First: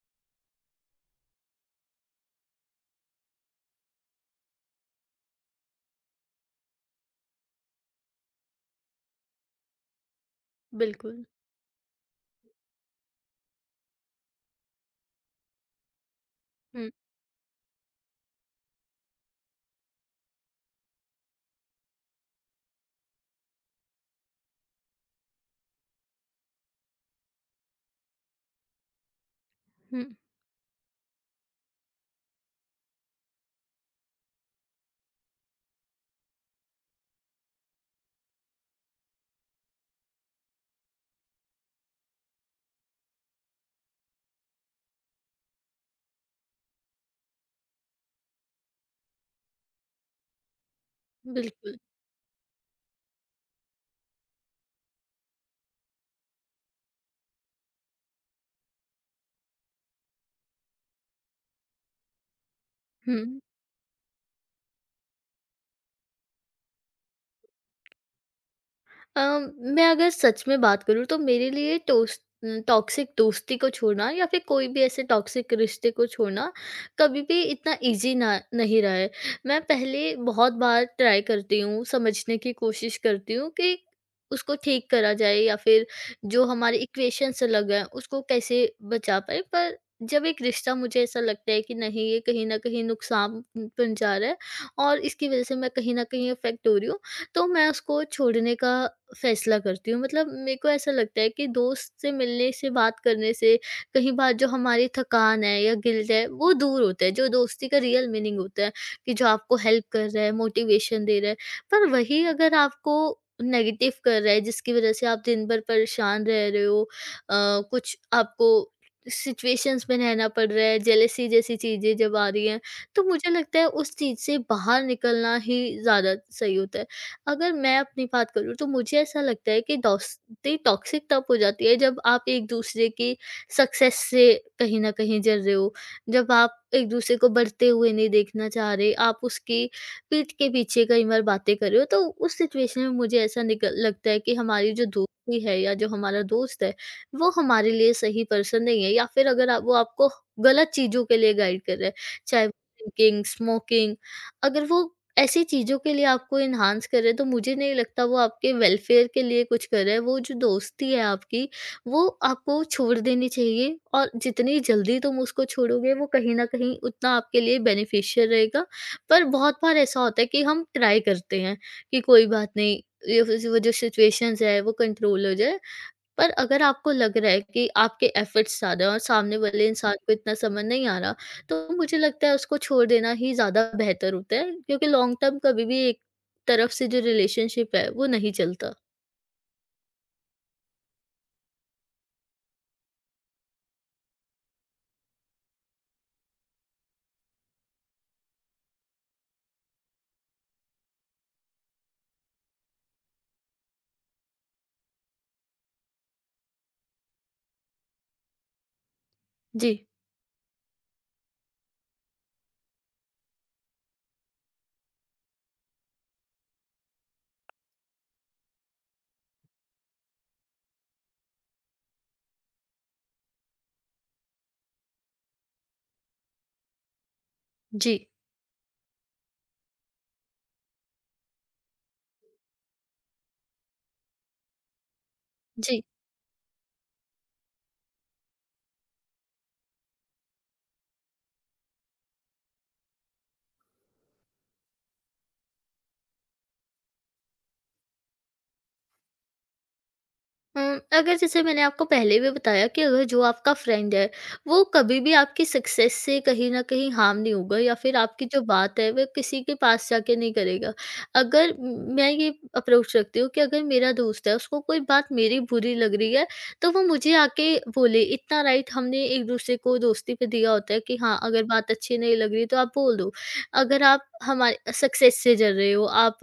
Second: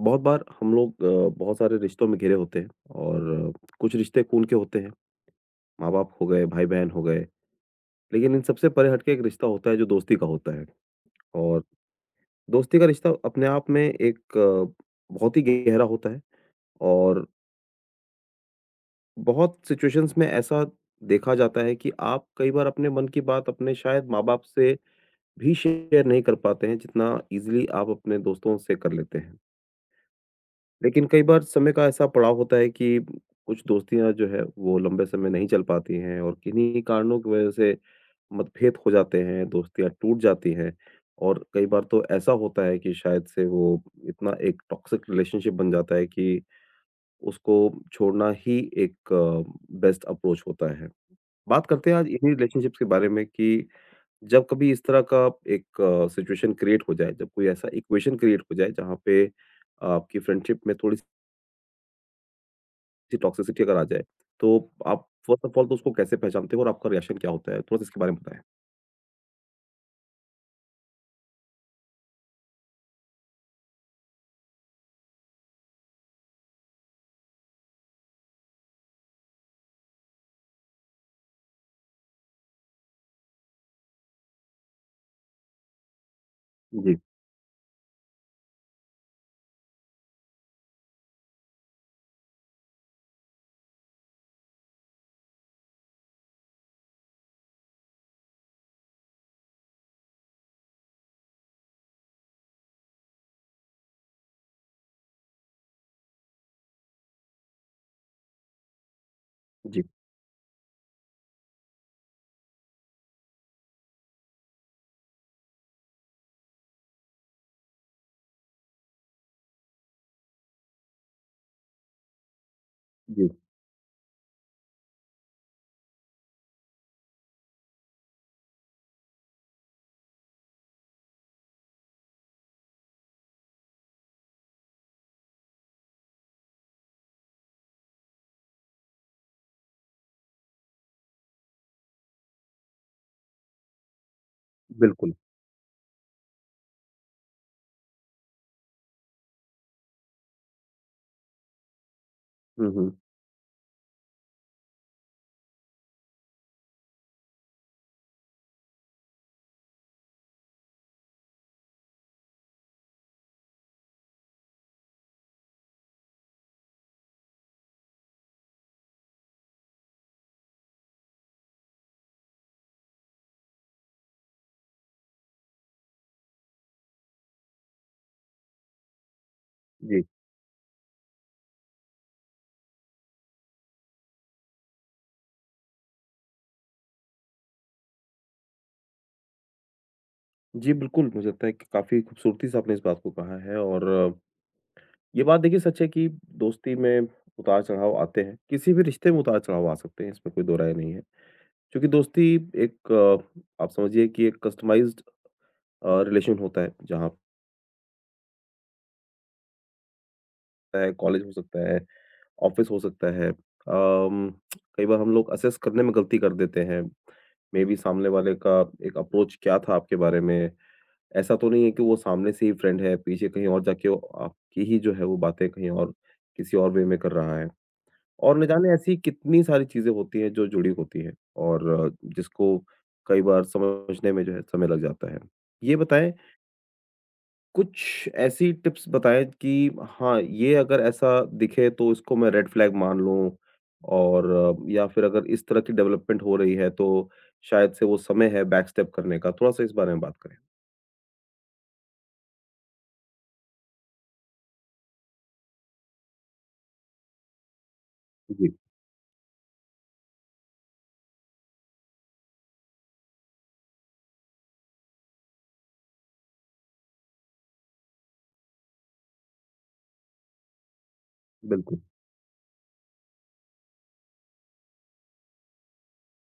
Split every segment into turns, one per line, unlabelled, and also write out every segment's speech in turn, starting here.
बहुत बार हम लोग बहुत सारे रिश्तों में घिरे होते हैं और कुछ रिश्ते खून के होते हैं। माँ बाप हो गए, भाई बहन हो गए, लेकिन इन सबसे परे हटके एक रिश्ता होता है जो दोस्ती का होता है।
बिल्कुल।
और दोस्ती का रिश्ता अपने आप में एक बहुत ही गहरा होता है।
हुँ,
और बहुत सिचुएशंस में ऐसा देखा जाता है कि आप कई बार अपने मन की बात अपने शायद माँ बाप से भी शेयर नहीं कर पाते हैं जितना इजिली आप अपने दोस्तों से कर लेते हैं।
हुँ।
लेकिन कई बार समय का ऐसा पड़ाव होता है कि कुछ दोस्तियाँ जो है वो लंबे समय नहीं चल पाती हैं और किन्हीं कारणों की वजह से मतभेद हो जाते हैं, दोस्तियाँ टूट जाती हैं। और कई बार तो ऐसा होता है कि शायद से वो इतना एक टॉक्सिक रिलेशनशिप बन जाता है कि उसको छोड़ना ही एक बेस्ट अप्रोच होता है। बात
बिल्कुल।
करते हैं आज इन्हीं रिलेशनशिप्स के बारे में कि जब कभी इस तरह का एक सिचुएशन क्रिएट हो जाए, जब कोई ऐसा इक्वेशन क्रिएट हो जाए जहाँ पे आपकी फ्रेंडशिप में थोड़ी की
हुँ।
टॉक्सिसिटी अगर आ जाए, तो आप फ़र्स्ट ऑफ ऑल तो उसको कैसे पहचानते हो और आपका रिएक्शन क्या होता है? थोड़ा-सा इसके बारे में बताएँ?
अ, मैं अगर सच में बात करूँ तो मेरे लिए टोस टॉक्सिक दोस्ती को छोड़ना या फिर कोई भी ऐसे टॉक्सिक रिश्ते को छोड़ना कभी भी इतना इजी ना नहीं रहा है। मैं पहले बहुत बार ट्राई करती हूँ, समझने की कोशिश करती हूँ कि उसको ठीक करा जाए या फिर जो हमारे
जी,
इक्वेशन से लग गए उसको कैसे बचा पाए। पर जब एक रिश्ता मुझे ऐसा लगता है कि नहीं, ये कहीं न कहीं नुकसान पहुँचा रहा है और इसकी वज़ह से मैं कहीं न कहीं अफेक्ट हो रही हूँ। तो मैं उसको छोड़ने का फैसला करती हूँ। मतलब मेरे को ऐसा लगता है कि दोस्त से मिलने से, बात करने से कहीं बार जो हमारी थकान है या गिल्ट है, वो दूर होता है, जो दोस्ती का रियल मीनिंग होता है कि जो आपको
जी,
हेल्प कर रहा है, मोटिवेशन दे रहा है। पर वही अगर आपको नेगेटिव कर रहा है, जिसकी वज़ह से आप दिन भर परेशान रह रहे हो, अ, कुछ आपको सिचुएशंस में रहना पड़ रहा है, जेलसी जैसी चीज़ें जब आ रही हैं, तो
जी,
मुझे लगता है उस चीज़ से बाहर निकलना ही ज़्यादा सही होता है। अगर मैं अपनी बात करूँ तो मुझे ऐसा लगता है कि दोस्ती टॉक्सिक तब हो जाती है जब आप एक दूसरे की सक्सेस से कहीं न कहीं जल रहे हो। जब आप एक दूसरे को बढ़ते हुए नहीं देखना चाह रहे, आप उसकी पीठ के पीछे कई बार बातें कर रहे हो, तो उस सिचुएशन में मुझे ऐसा निकल लगता है कि हमारी जो
बिल्कुल।
दोस्ती है या जो हमारा दोस्त है, वो हमारे लिए सही पर्सन नहीं है। या फिर अगर आप वो आपको गलत चीज़ों के लिए गाइड कर रहा है, चाहे
हुँ, हुँ।
ड्रिंकिंग, स्मोकिंग, अगर वो ऐसी चीज़ों के लिए आपको एनहांस कर रहे हैं, तो मुझे नहीं लगता वो आपके वेलफेयर के लिए कुछ कर रहा है। वो जो दोस्ती है आपकी, वो आपको छोड़ देनी चाहिए और जितनी जल्दी तुम उसको छोड़ोगे, वो कहीं न कहीं उतना आपके लिए बेनिफिशियल रहेगा। पर बहुत बार ऐसा होता है कि हम ट्राई करते हैं कि कोई बात नहीं, ये वो जो सिचुएशंस है, वो कंट्रोल हो जाए। पर अगर आपको लग रहा है कि आपके एफर्ट्स ज़्यादा हैं और सामने वाले इंसान
जी,
को इतना समझ नहीं आ रहा, तो मुझे लगता है उसको छोड़ देना ही ज़्यादा बेहतर होता है, क्योंकि लॉन्ग टर्म कभी भी एक तरफ से जो रिलेशनशिप है, वो नहीं चलता।
जी, बिल्कुल, मुझे लगता है कि काफ़ी खूबसूरती से आपने इस बात को कहा है। और ये बात देखिए सच है कि दोस्ती में उतार-चढ़ाव आते हैं, किसी भी रिश्ते में उतार-चढ़ाव आ सकते हैं, इसमें कोई दो राय नहीं है। क्योंकि दोस्ती एक आप समझिए कि एक कस्टमाइज़्ड रिलेशन होता है, जहाँ
जी,
पे कॉलेज हो सकता है, ऑफिस हो सकता है। कई बार हम लोग असेस करने में गलती कर देते हैं। मेबी सामने वाले का एक अप्रोच क्या था आपके बारे में? ऐसा तो नहीं है कि वो सामने से ही फ्रेंड है, पीछे कहीं और जाके वो आपकी ही जो है वो बातें कहीं और किसी और वे में कर रहा है।
जी,
और न जाने ऐसी कितनी सारी चीज़ें होती हैं जो जुड़ी होती हैं, और जिसको कई बार समझने में जो है समय लग जाता है। ये
जी।
बताएँ, कुछ ऐसी टिप्स बताएँ कि हाँ, ये अगर ऐसा दिखे तो इसको मैं रेड फ्लैग मान लूँ, और या फिर अगर इस तरह की डेवलपमेंट हो रही है तो शायद से वो समय है बैक स्टेप करने का, थोड़ा-सा इस बारे में बात करें?
अगर जैसे मैंने आपको पहले भी बताया कि अगर जो आपका फ्रेंड है, वो कभी भी आपकी सक्सेस से कहीं न कहीं हार्म नहीं होगा या फिर आपकी जो
जी,
बात है, वह किसी के पास जाके नहीं करेगा। अगर म मैं ये अप्रोच रखती हूँ कि अगर मेरा दोस्त है, उसको कोई बात मेरी बुरी लग रही है, तो वो मुझे आके बोले, इतना राइट हमने एक-दूसरे को दोस्ती पे दिया होता है कि हाँ, अगर बात
बिल्कुल।
अच्छी नहीं लग रही, तो आप बोल दो। अगर आप हमारे सक्सेस से जल रहे हो, आप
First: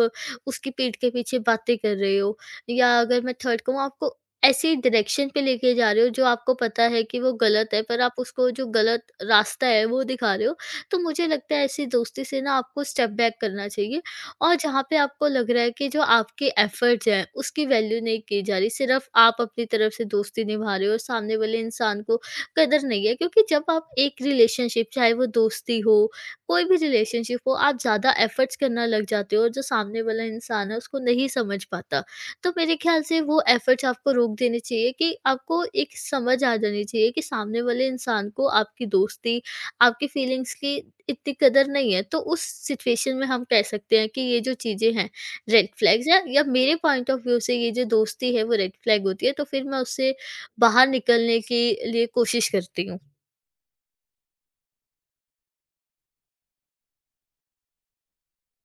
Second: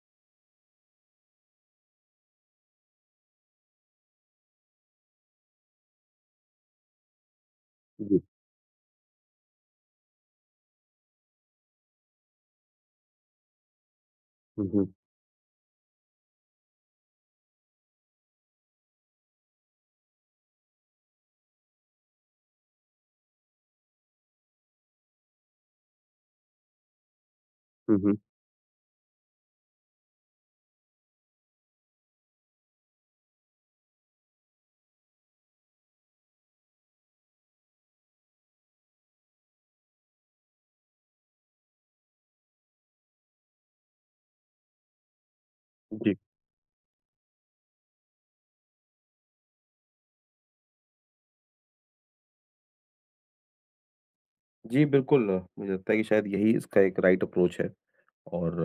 उसकी पीठ के पीछे बातें कर रहे हो, या अगर मैं थर्ड कहूँ, आपको ऐसी डायरेक्शन पे लेके जा रहे हो जो आपको पता है कि वो गलत है, पर आप
जी।
उसको जो गलत रास्ता है वो दिखा रहे हो। तो मुझे लगता है ऐसी दोस्ती से ना आपको स्टेप बैक करना चाहिए, और
हुँ,
जहाँ
हुँ।
पे आपको लग रहा है कि जो आपके एफर्ट्स हैं उसकी वैल्यू नहीं की जा रही, सिर्फ़ आप अपनी तरफ से दोस्ती निभा रहे हो और सामने वाले इंसान को कदर नहीं है। क्योंकि जब आप एक रिलेशनशिप, चाहे वो दोस्ती हो, कोई भी रिलेशनशिप हो, आप
हुँ,
ज़्यादा
हुँ।
एफर्ट्स करना लग जाते हो और जो सामने वाला इंसान है उसको नहीं समझ पाता। तो मेरे ख़्याल से वो एफ़र्ट्स आपको रोक देने चाहिए कि आपको एक समझ आ जानी चाहिए कि सामने वाले इंसान को आपकी दोस्ती, आपकी फ़ीलिंग्स की इतनी कदर नहीं है। तो उस सिचुएशन में हम कह सकते हैं कि ये जो चीज़ें हैं, रेड फ़्लैग्स
जी।
हैं, या मेरे पॉइंट ऑफ़ व्यू से ये जो दोस्ती है वो रेड फ़्लैग होती है, तो फिर मैं उससे बाहर निकलने के लिए कोशिश करती हूँ।
जी, बिल्कुल, मुझे लगता है कि शायद यही इसका एक राइट अप्रोच है। और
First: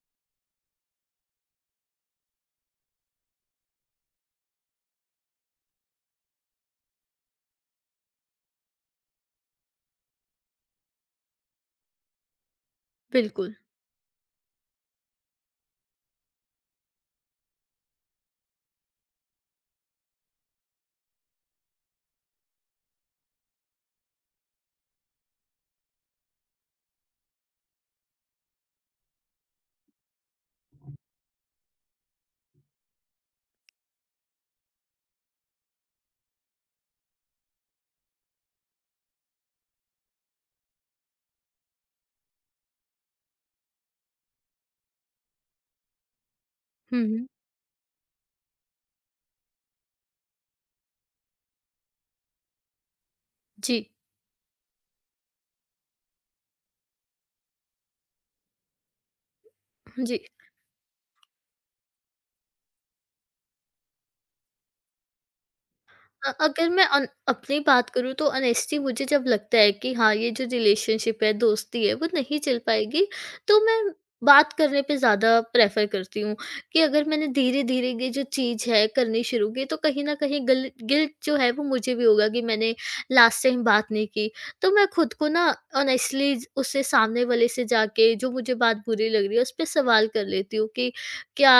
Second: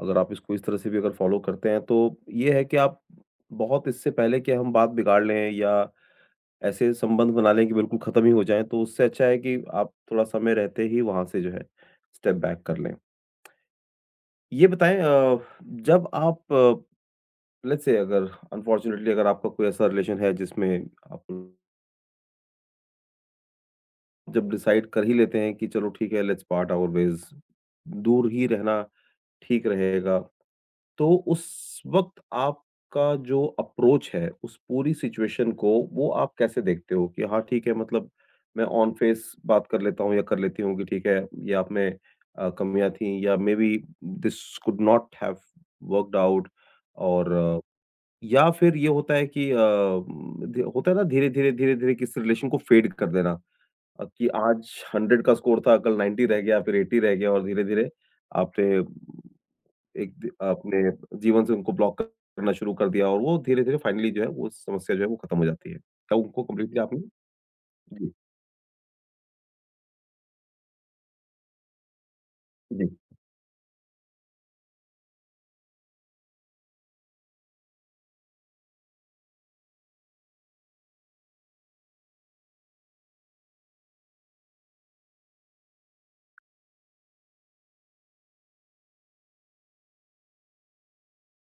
अगर आप इसको इस तरह से भी अगर फॉलो करते हैं तो ये है कि आप, बहुत इससे पहले कि हम बात बिगाड़ लें या ऐसे संबंध बना लें कि बिल्कुल खत्म ही हो जाएँ, तो उससे अच्छा है कि आप थोड़ा समय रहते ही वहाँ से जो है स्टेप बैक कर लें।
बिल्कुल।
ये बताएँ, जब आप, लेट्स से, अगर अनफॉर्च्यूनेटली अगर आपका कोई ऐसा रिलेशन है जिसमें आप जब डिसाइड कर ही लेते हैं कि चलो ठीक है लेट्स पार्ट आवर वेज़, दूर ही रहना ठीक रहेगा। तो उस वक़्त आपका जो अप्रोच है, उस पूरी सिचुएशन को वो आप कैसे देखते हो कि हाँ, ठीक है, मतलब मैं ऑन फेस बात कर लेता हूँ या कर लेती हूँ कि ठीक है, ये आप में कमियाँ थीं, या maybe this could not have worked out.
हुँ, हुँ।
और या फिर ये होता है कि अ, ध होता है ना, धीरे-धीरे, धीरे-धीरे किसी रिलेशन को फेड कर देना,
जी,
कि आज 100 का स्कोर था, कल 90 रह गया, फिर 80 रह गया, और धीरे-धीरे आपने एक
जी।
दि अपने जीवन से उनको ब्लॉक करना शुरू कर दिया, और वो धीरे-धीरे फाइनली जो है वो समस्या जो है वो ख़त्म हो जाती है। क्या उनको
अगर
कंप्लीटली
मैं
आपने
अन अपनी बात
जी,
करूँ तो ऑनेस्टी मुझे जब लगता है कि हाँ, ये जो रिलेशनशिप है, दोस्ती है, वो नहीं चल
जी,
पाएगी, तो मैं बात करने पे ज़्यादा प्रेफर करती हूँ कि अगर मैंने धीरे धीरे ये जो चीज़ है करनी शुरू की, तो कहीं ना कहीं गिल्ट जो है वो मुझे भी होगा कि मैंने लास्ट टाइम बात नहीं की। तो मैं खुद को ना ऑनेस्टली उससे, सामने वाले से जाके, जो मुझे बात बुरी लग रही है उस पर सवाल कर लेती हूँ कि क्या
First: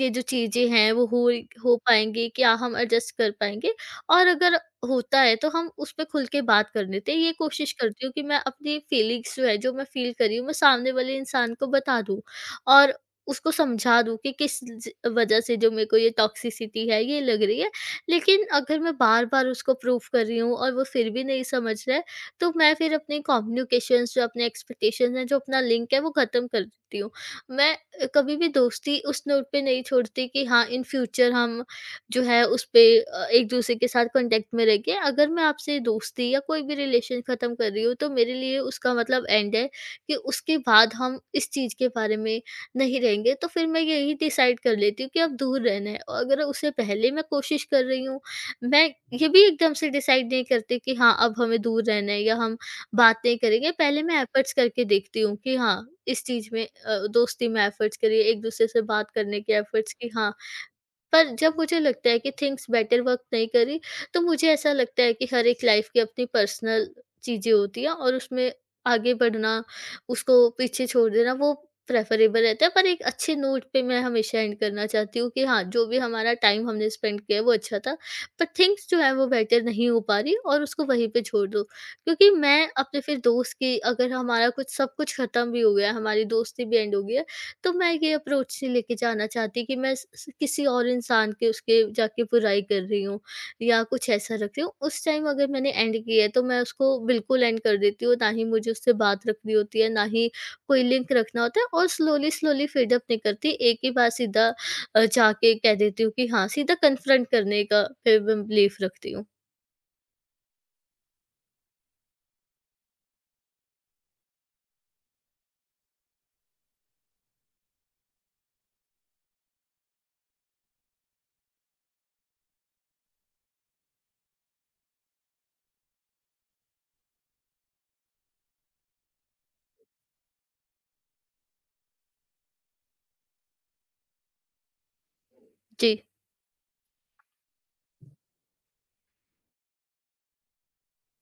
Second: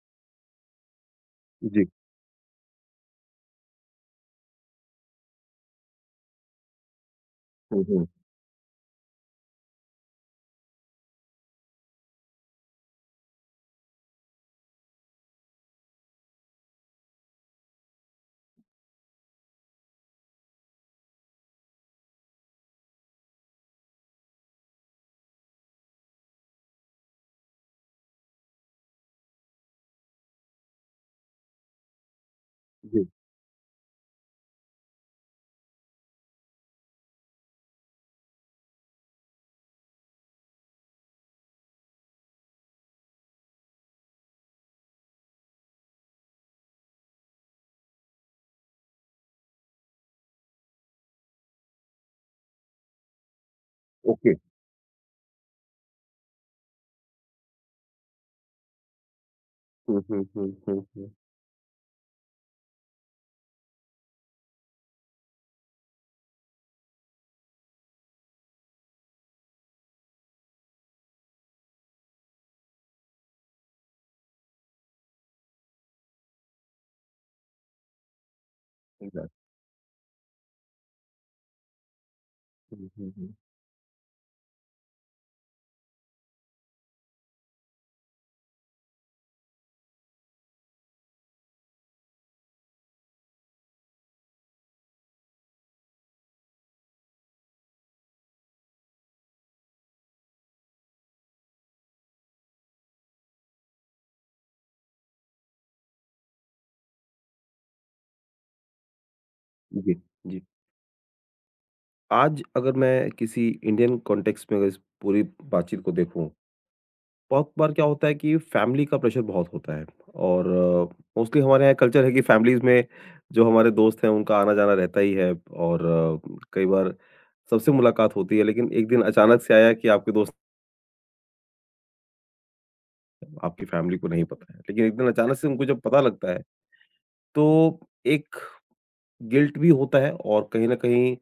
ये जो चीज़ें हैं वो हो
जी।
पाएंगी, क्या हम एडजस्ट कर पाएंगे? और अगर होता है तो हम उस पे खुल के बात कर लेते हैं। ये कोशिश
हुँ, हुँ,
करती हूँ कि मैं अपनी फीलिंग्स जो है, जो मैं फ़ील कर रही हूँ, मैं सामने वाले इंसान को बता दूँ और उसको समझा दूँ कि किस ज वज़ह से जो मेरे को ये टॉक्सिसिटी है, ये लग रही है। लेकिन अगर मैं बार-बार उसको प्रूव कर रही हूँ और वो फिर भी नहीं समझ रहा है, तो मैं फिर अपनी कम्युनिकेशंस, जो अपने एक्सपेक्टेशंस हैं, जो अपना लिंक है, वो ख़त्म कर देती हूँ। मैं कभी भी दोस्ती उस नोट पे नहीं छोड़ती कि हाँ, इन फ्यूचर हम जो है उसपे
जी,
एक-दूसरे के साथ कॉन्टैक्ट में रह के, अगर मैं आपसे दोस्ती या कोई भी रिलेशन ख़त्म कर रही हूँ, तो मेरे लिए उसका मतलब एंड है कि उसके बाद हम इस चीज़ के बारे में नहीं रहेंगे। तो फिर मैं यही डिसाइड कर लेती हूँ कि अब दूर रहना है। और अगर उससे पहले मैं कोशिश कर रही हूँ, मैं ये भी एकदम से डिसाइड नहीं करती कि हाँ, अब हमें दूर रहना है या हम बात नहीं करेंगे। पहले मैं
ओके।
एफ़र्ट्स करके देखती हूँ कि हाँ, इस चीज़ में दोस्ती में एफ़र्ट्स करिए, एक-दूसरे से बात करने के एफ़र्ट्स,
हुँ,
कि
हुँ,
हाँ,
हुँ, हुँ, हुँ,
पर जब मुझे लगता है कि थिंग्स बेटर वर्क नहीं करी, तो मुझे ऐसा लगता है कि हर एक लाइफ की अपनी पर्सनल चीज़ें होती हैं और उसमें आगे बढ़ना, उसको पीछे छोड़ देना वो प्रेफ़रेबल रहता है। पर एक अच्छे नोट पे मैं हमेशा एंड करना चाहती हूँ कि हाँ, जो भी हमारा टाइम हमने स्पेंड किया है वो अच्छा था, पर थिंग्स जो
सही
है वो
बात।
बेटर नहीं हो पा रही, और उसको वहीं पे छोड़ दो। क्योंकि मैं
हुँ,
अपने
हुँ,
फिर
हुँ।
दोस्त की, अगर हमारा कुछ सब कुछ ख़त्म भी हो गया है, हमारी दोस्ती भी एंड हो गई है, तो मैं ये अप्रोच से लेके जाना चाहती कि मैं स स किसी और इंसान के उसके जाके बुराई कर रही हूँ या कुछ ऐसा रख रही हूँ। उस टाइम अगर मैंने एंड किया है तो मैं उसको बिल्कुल एंड कर देती हूँ, ना ही मुझे उससे बात रखनी होती है, ना ही कोई लिंक रखना होता है, और स्लोली, स्लोली फ़ीड अप नहीं करती। एक ही बार सीधा जाके कह देती हूँ कि हाँ, सीधा कन्फ्रंट करने का फिर मैं बिलीफ़ रखती हूँ।
जी, जी। आज अगर मैं किसी इंडियन कॉन्टेक्स्ट में अगर इस पूरी बातचीत को देखूँ, बहुत बार क्या होता है कि फैमिली का प्रेशर बहुत होता है, और मोस्टली हमारे यहाँ कल्चर है कि फैमिलीज में जो हमारे दोस्त हैं उनका आना जाना रहता ही है, और कई बार सबसे मुलाकात होती है, लेकिन एक दिन अचानक से आया कि आपके दोस्त आपकी फैमिली को नहीं पता है, लेकिन एक दिन अचानक से उनको जब पता
जी।
लगता है, तो एक गिल्ट भी होता है, और कहीं ना कहीं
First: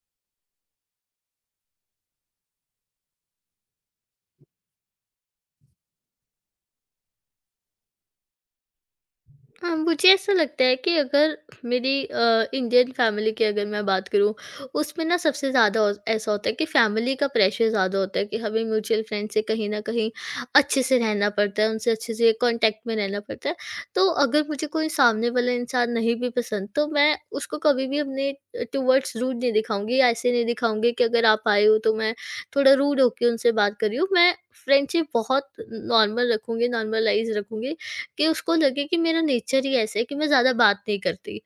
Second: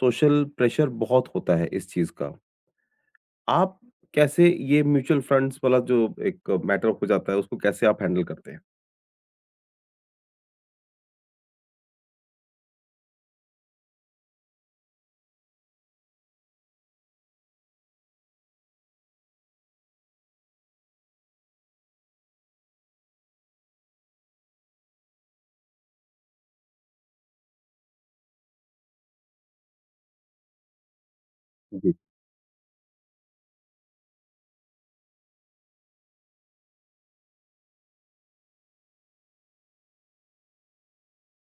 सोशल प्रेशर बहुत होता है इस चीज का। आप कैसे ये म्यूचुअल फंड्स वाला जो एक मैटर हो जाता है उसको कैसे आप हैंडल करते हैं?
हाँ, मुझे ऐसा लगता है कि अगर मेरी इंडियन फैमिली की अगर मैं बात करूँ, उसमें ना सबसे ज़्यादा औ ऐसा होता है कि फैमिली का प्रेशर ज़्यादा होता है कि हमें म्यूचुअल फ्रेंड से कहीं न कहीं अच्छे से रहना पड़ता है, उनसे अच्छे से कॉन्टैक्ट में रहना पड़ता है। तो अगर मुझे कोई सामने वाला इंसान नहीं भी पसंद, तो मैं उसको कभी भी अपने टुवर्ड्स रूड नहीं दिखाऊँगी, या ऐसे नहीं दिखाऊँगी कि अगर आप आए हो,
जी,
तो मैं थोड़ा रूड होके उनसे बात कर रही हूँ। मैं फ्रेंडशिप बहुत नॉर्मल रखूँगी, नॉर्मलाइज़ रखूँगी कि उसको लगे कि मेरा नेचर ही ऐसा है कि मैं ज़्यादा बात नहीं करती।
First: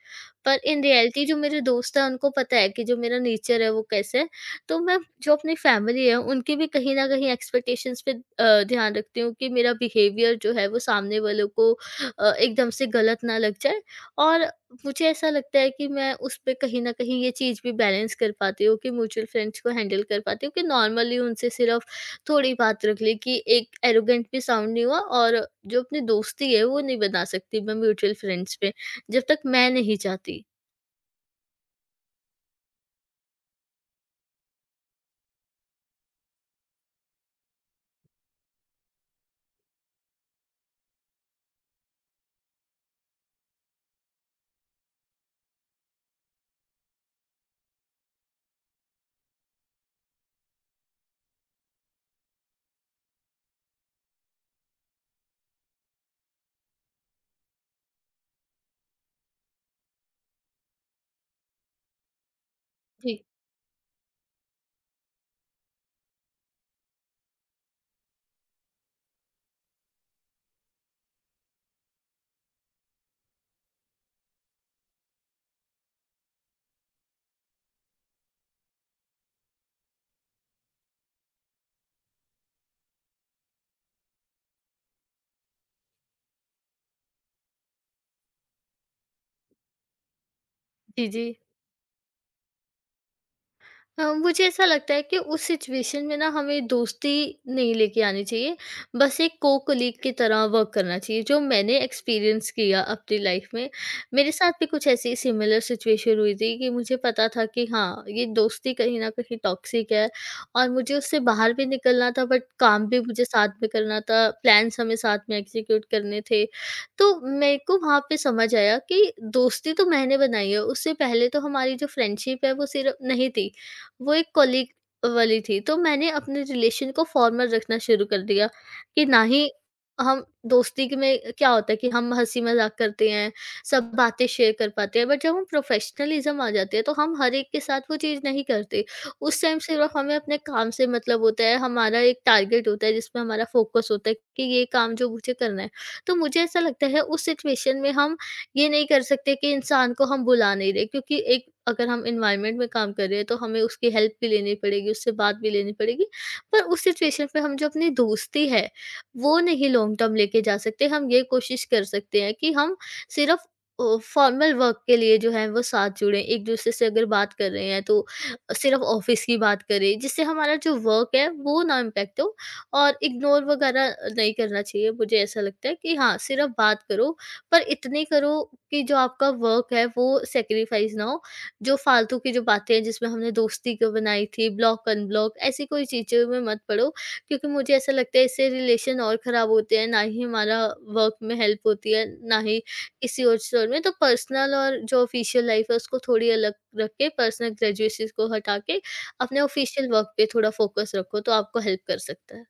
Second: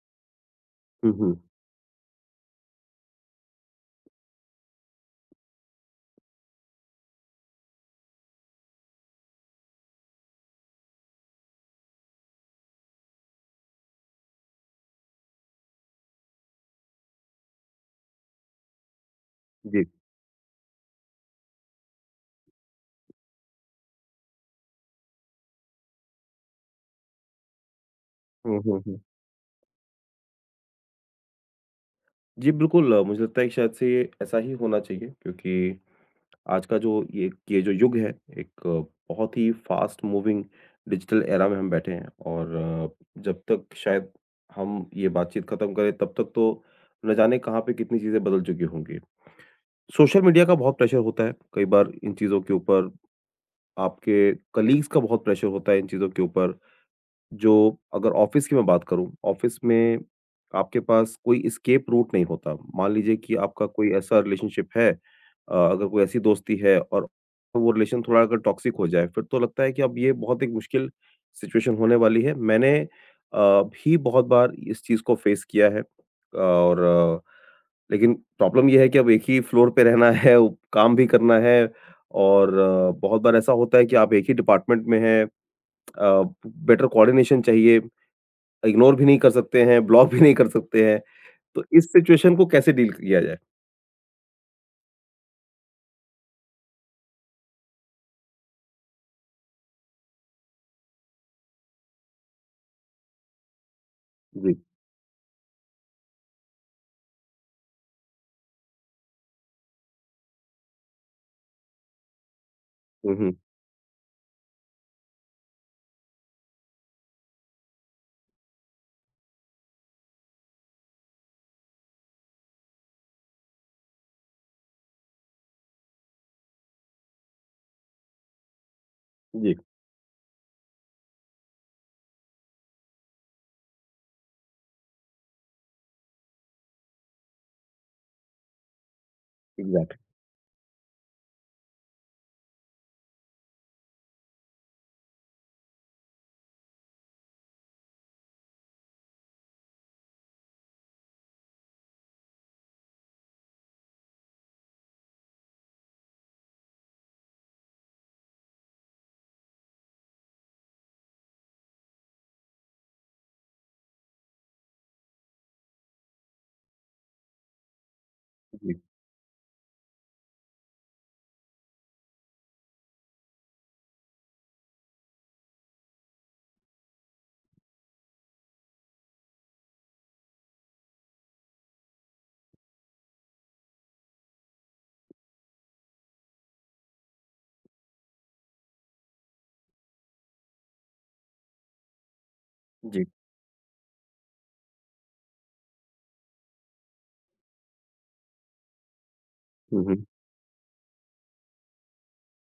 पर इन
हम्म,
रियलिटी जो मेरे दोस्त हैं उनको पता है कि जो मेरा नेचर है वो कैसा है। तो मैं जो अपनी फैमिली है उनकी भी कहीं न कहीं एक्सपेक्टेशंस पे ध्यान रखती हूँ कि मेरा बिहेवियर जो है वो सामने वालों को एकदम से गलत ना लग जाए, और मुझे ऐसा लगता है कि मैं उसपे कहीं न कहीं ये चीज़ भी बैलेंस कर पाती हूँ कि म्यूचुअल फ्रेंड्स को
जी,
हैंडल कर पाती हूँ कि नॉर्मली उनसे सिर्फ थोड़ी बात रख ली कि एक एरोगेंट भी साउंड नहीं हुआ, और जो अपनी दोस्ती है वो नहीं बना सकती मैं म्यूचुअल फ्रेंड्स
हुँ,
पे,
हुँ, हुँ।
जब तक मैं नहीं चाहती।
जी, बिल्कुल, मुझे लगता है कि शायद से ये ऐसा ही होना चाहिए, क्योंकि आज का जो ये जो युग है, एक बहुत ही फ़ास्ट मूविंग डिजिटल एरा में हम बैठे हैं, और जब तक शायद हम ये बातचीत ख़त्म करें, तब तक तो न जाने कहाँ पे कितनी चीज़ें बदल चुकी होंगी। सोशल मीडिया का बहुत प्रेशर होता है, कई बार इन चीज़ों के ऊपर। आपके कलीग्स का बहुत प्रेशर होता है इन चीज़ों के ऊपर। जो अगर ऑफ़िस की मैं बात करूँ, ऑफ़िस में आपके पास कोई एस्केप रूट नहीं होता। मान लीजिए
जी।
कि आपका कोई ऐसा रिलेशनशिप है, अगर कोई ऐसी दोस्ती है और वो रिलेशन थोड़ा अगर टॉक्सिक हो जाए, फिर तो लगता है कि अब ये बहुत एक मुश्किल सिचुएशन होने वाली है। मैंने भी बहुत बार इस चीज़ को फ़ेस किया है। और अ, लेकिन प्रॉब्लम ये है कि अब एक ही फ्लोर पे रहना है, काम भी करना है, और बहुत बार ऐसा होता है कि आप एक ही डिपार्टमेंट में हैं। अ, बेटर कोऑर्डिनेशन चाहिए, इग्नोर भी नहीं कर सकते हैं, ब्लॉक भी नहीं कर सकते हैं।
जी, जी।
तो इस सिचुएशन को कैसे डील किया जाए?
मुझे ऐसा लगता है कि उस सिचुएशन में ना हमें दोस्ती नहीं लेके आनी चाहिए, बस एक को कोलीग की तरह वर्क करना चाहिए, जो मैंने एक्सपीरियंस किया अपनी लाइफ में। मेरे साथ
जी।
भी कुछ ऐसी सिमिलर सिचुएशन हुई थी कि मुझे पता था कि हाँ, ये दोस्ती कहीं न कहीं टॉक्सिक है और मुझे उससे बाहर भी निकलना था, बट काम भी
हुँ,
मुझे
हुँ।
साथ में करना था, प्लान्स हमें साथ में एग्ज़ीक्यूट करने थे। तो मेरे को वहाँ पे समझ आया कि दोस्ती तो मैंने बनाई है, उससे पहले तो हमारी जो फ्रेंडशिप है वो सिर्फ़ नहीं थी, वो एक कॉलीग वाली थी। तो मैंने अपने रिलेशन को फॉर्मल रखना शुरू कर दिया कि ना ही
जी,
हम दोस्ती, क में क्या होता है कि हम हँसी-मज़ाक करते हैं, सब बातें शेयर कर पाते हैं, बट जब हम प्रोफ़ेशनलिज़्म आ जाती है, तो हम हर एक के साथ वो चीज़ नहीं करते। उस टाइम
एग्ज़ैक्टली।
सिर्फ़ हमें अपने काम से मतलब होता है, हमारा एक टारगेट होता है जिसमें हमारा फ़ोकस होता है कि ये काम जो मुझे करना है। तो मुझे ऐसा लगता है उस सिचुएशन में हम ये नहीं कर सकते कि इंसान को हम बुला नहीं रहे, क्योंकि एक अगर हम एनवायरनमेंट में काम कर रहे हैं तो हमें उसकी हेल्प भी लेनी पड़ेगी, उससे बात भी लेनी पड़ेगी। पर उस सिचुएशन पे हम जो अपनी दोस्ती है, वो नहीं लॉन्ग टर्म लेके जा सकते। हम ये कोशिश कर सकते हैं कि हम सिर्फ़ फॉर्मल वर्क के लिए जो है वो साथ जुड़ें। एक-दूसरे से अगर बात कर रहे हैं तो
जी,
सिर्फ़ ऑफ़िस की बात करें, जिससे हमारा जो वर्क है वो ना इम्पैक्ट हो, और इग्नोर वगैरह नहीं करना चाहिए। मुझे ऐसा लगता है कि हाँ, सिर्फ़ बात करो पर इतने करो कि जो आपका वर्क है वो सैक्रिफाइस ना हो। जो फालतू की जो बातें हैं जिसमें हमने दोस्ती क्यों बनाई थी, ब्लॉक अनब्लॉक ऐसी कोई चीज़ों में मत पड़ो, क्योंकि मुझे ऐसा लगता है इससे रिलेशन और ख़राब होते हैं, ना ही हमारा वर्क में हेल्प होती है, ना ही
जी।
किसी और चीज़ में। तो पर्सनल और जो ऑफ़िशियल लाइफ़ है उसको थोड़ी अलग रख के, पर्सनल ग्रेजुएसीज़ को हटा के, अपने
हुँ,
ऑफ़िशियल
हुँ।
वर्क पे थोड़ा फ़ोकस रखो, तो आपको हेल्प कर सकता है।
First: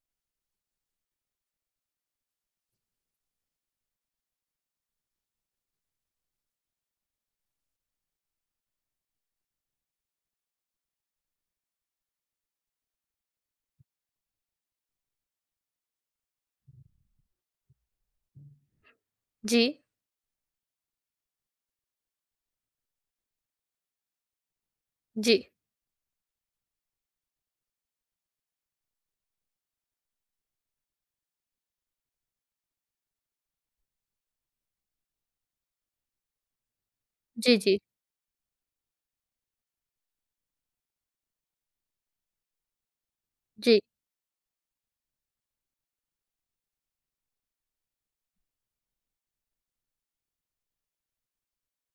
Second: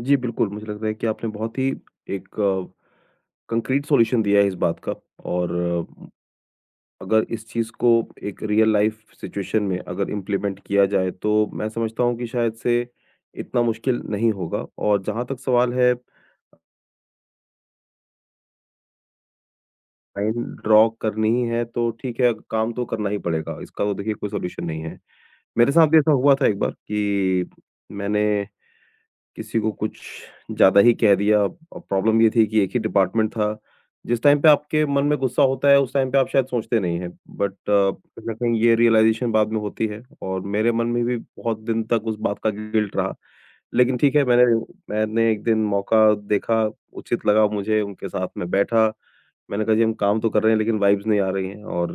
जी, बिल्कुल, मुझे लगता है कि आपने बहुत ही एक कंक्रीट सॉल्यूशन दिया है इस बात का। और अगर इस चीज़ को एक रियल लाइफ़ सिचुएशन में अगर इम्प्लीमेंट किया जाए, तो मैं समझता हूँ कि शायद से इतना मुश्किल नहीं होगा, और जहाँ तक सवाल है
जी,
लाइन ड्रा करनी ही है तो ठीक है, काम तो करना ही पड़ेगा, इसका तो देखिए कोई सॉल्यूशन नहीं है।
जी।
मेरे साथ भी ऐसा हुआ था एक बार कि मैंने किसी को कुछ ज़्यादा ही कह दिया, और प्रॉब्लम ये थी कि एक ही डिपार्टमेंट था। जिस टाइम पे आपके मन में गुस्सा होता है, उस टाइम पे आप शायद सोचते नहीं हैं, बट
जी, जी,
कहीं न कहीं ये रियलाइज़ेशन बाद में होती है, और मेरे मन में भी बहुत दिन तक उस बात का गिल्ट रहा।
जी।
लेकिन ठीक है, मैंने मैंने एक दिन मौका देखा, उचित लगा मुझे, उनके साथ में बैठा। मैंने कहा जी हम काम तो कर रहे हैं लेकिन वाइब्स नहीं आ रही हैं, और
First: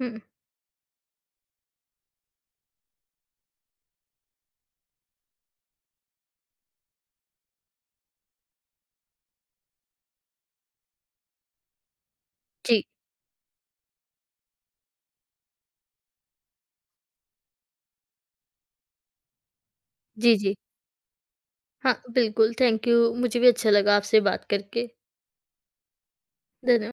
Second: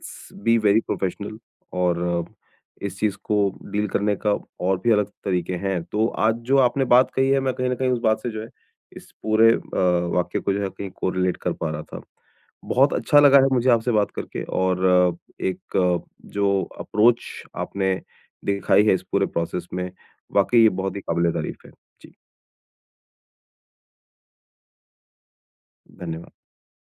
हुँ,
बी वेरी प्रोफेशनल। और अ, इस चीज़ को डील करने का और भी अलग तरीके हैं। तो आज जो आपने बात कही है मैं कहीं न कहीं उस बात से जो है इस पूरे वाक्य को जो है कहीं कोरिलेट कर पा रहा था।
जी,
बहुत अच्छा लगा है मुझे आपसे बात करके। और एक जो अप्रोच आपने दिखाई है इस पूरे प्रोसेस में,
जी, जी।
वाक़ई ये बहुत ही काबिल-ए-तारीफ़ है।
हाँ,
जी,
बिल्कुल, थैंक यू। मुझे भी अच्छा लगा आपसे बात करके।
धन्यवाद।
धन्य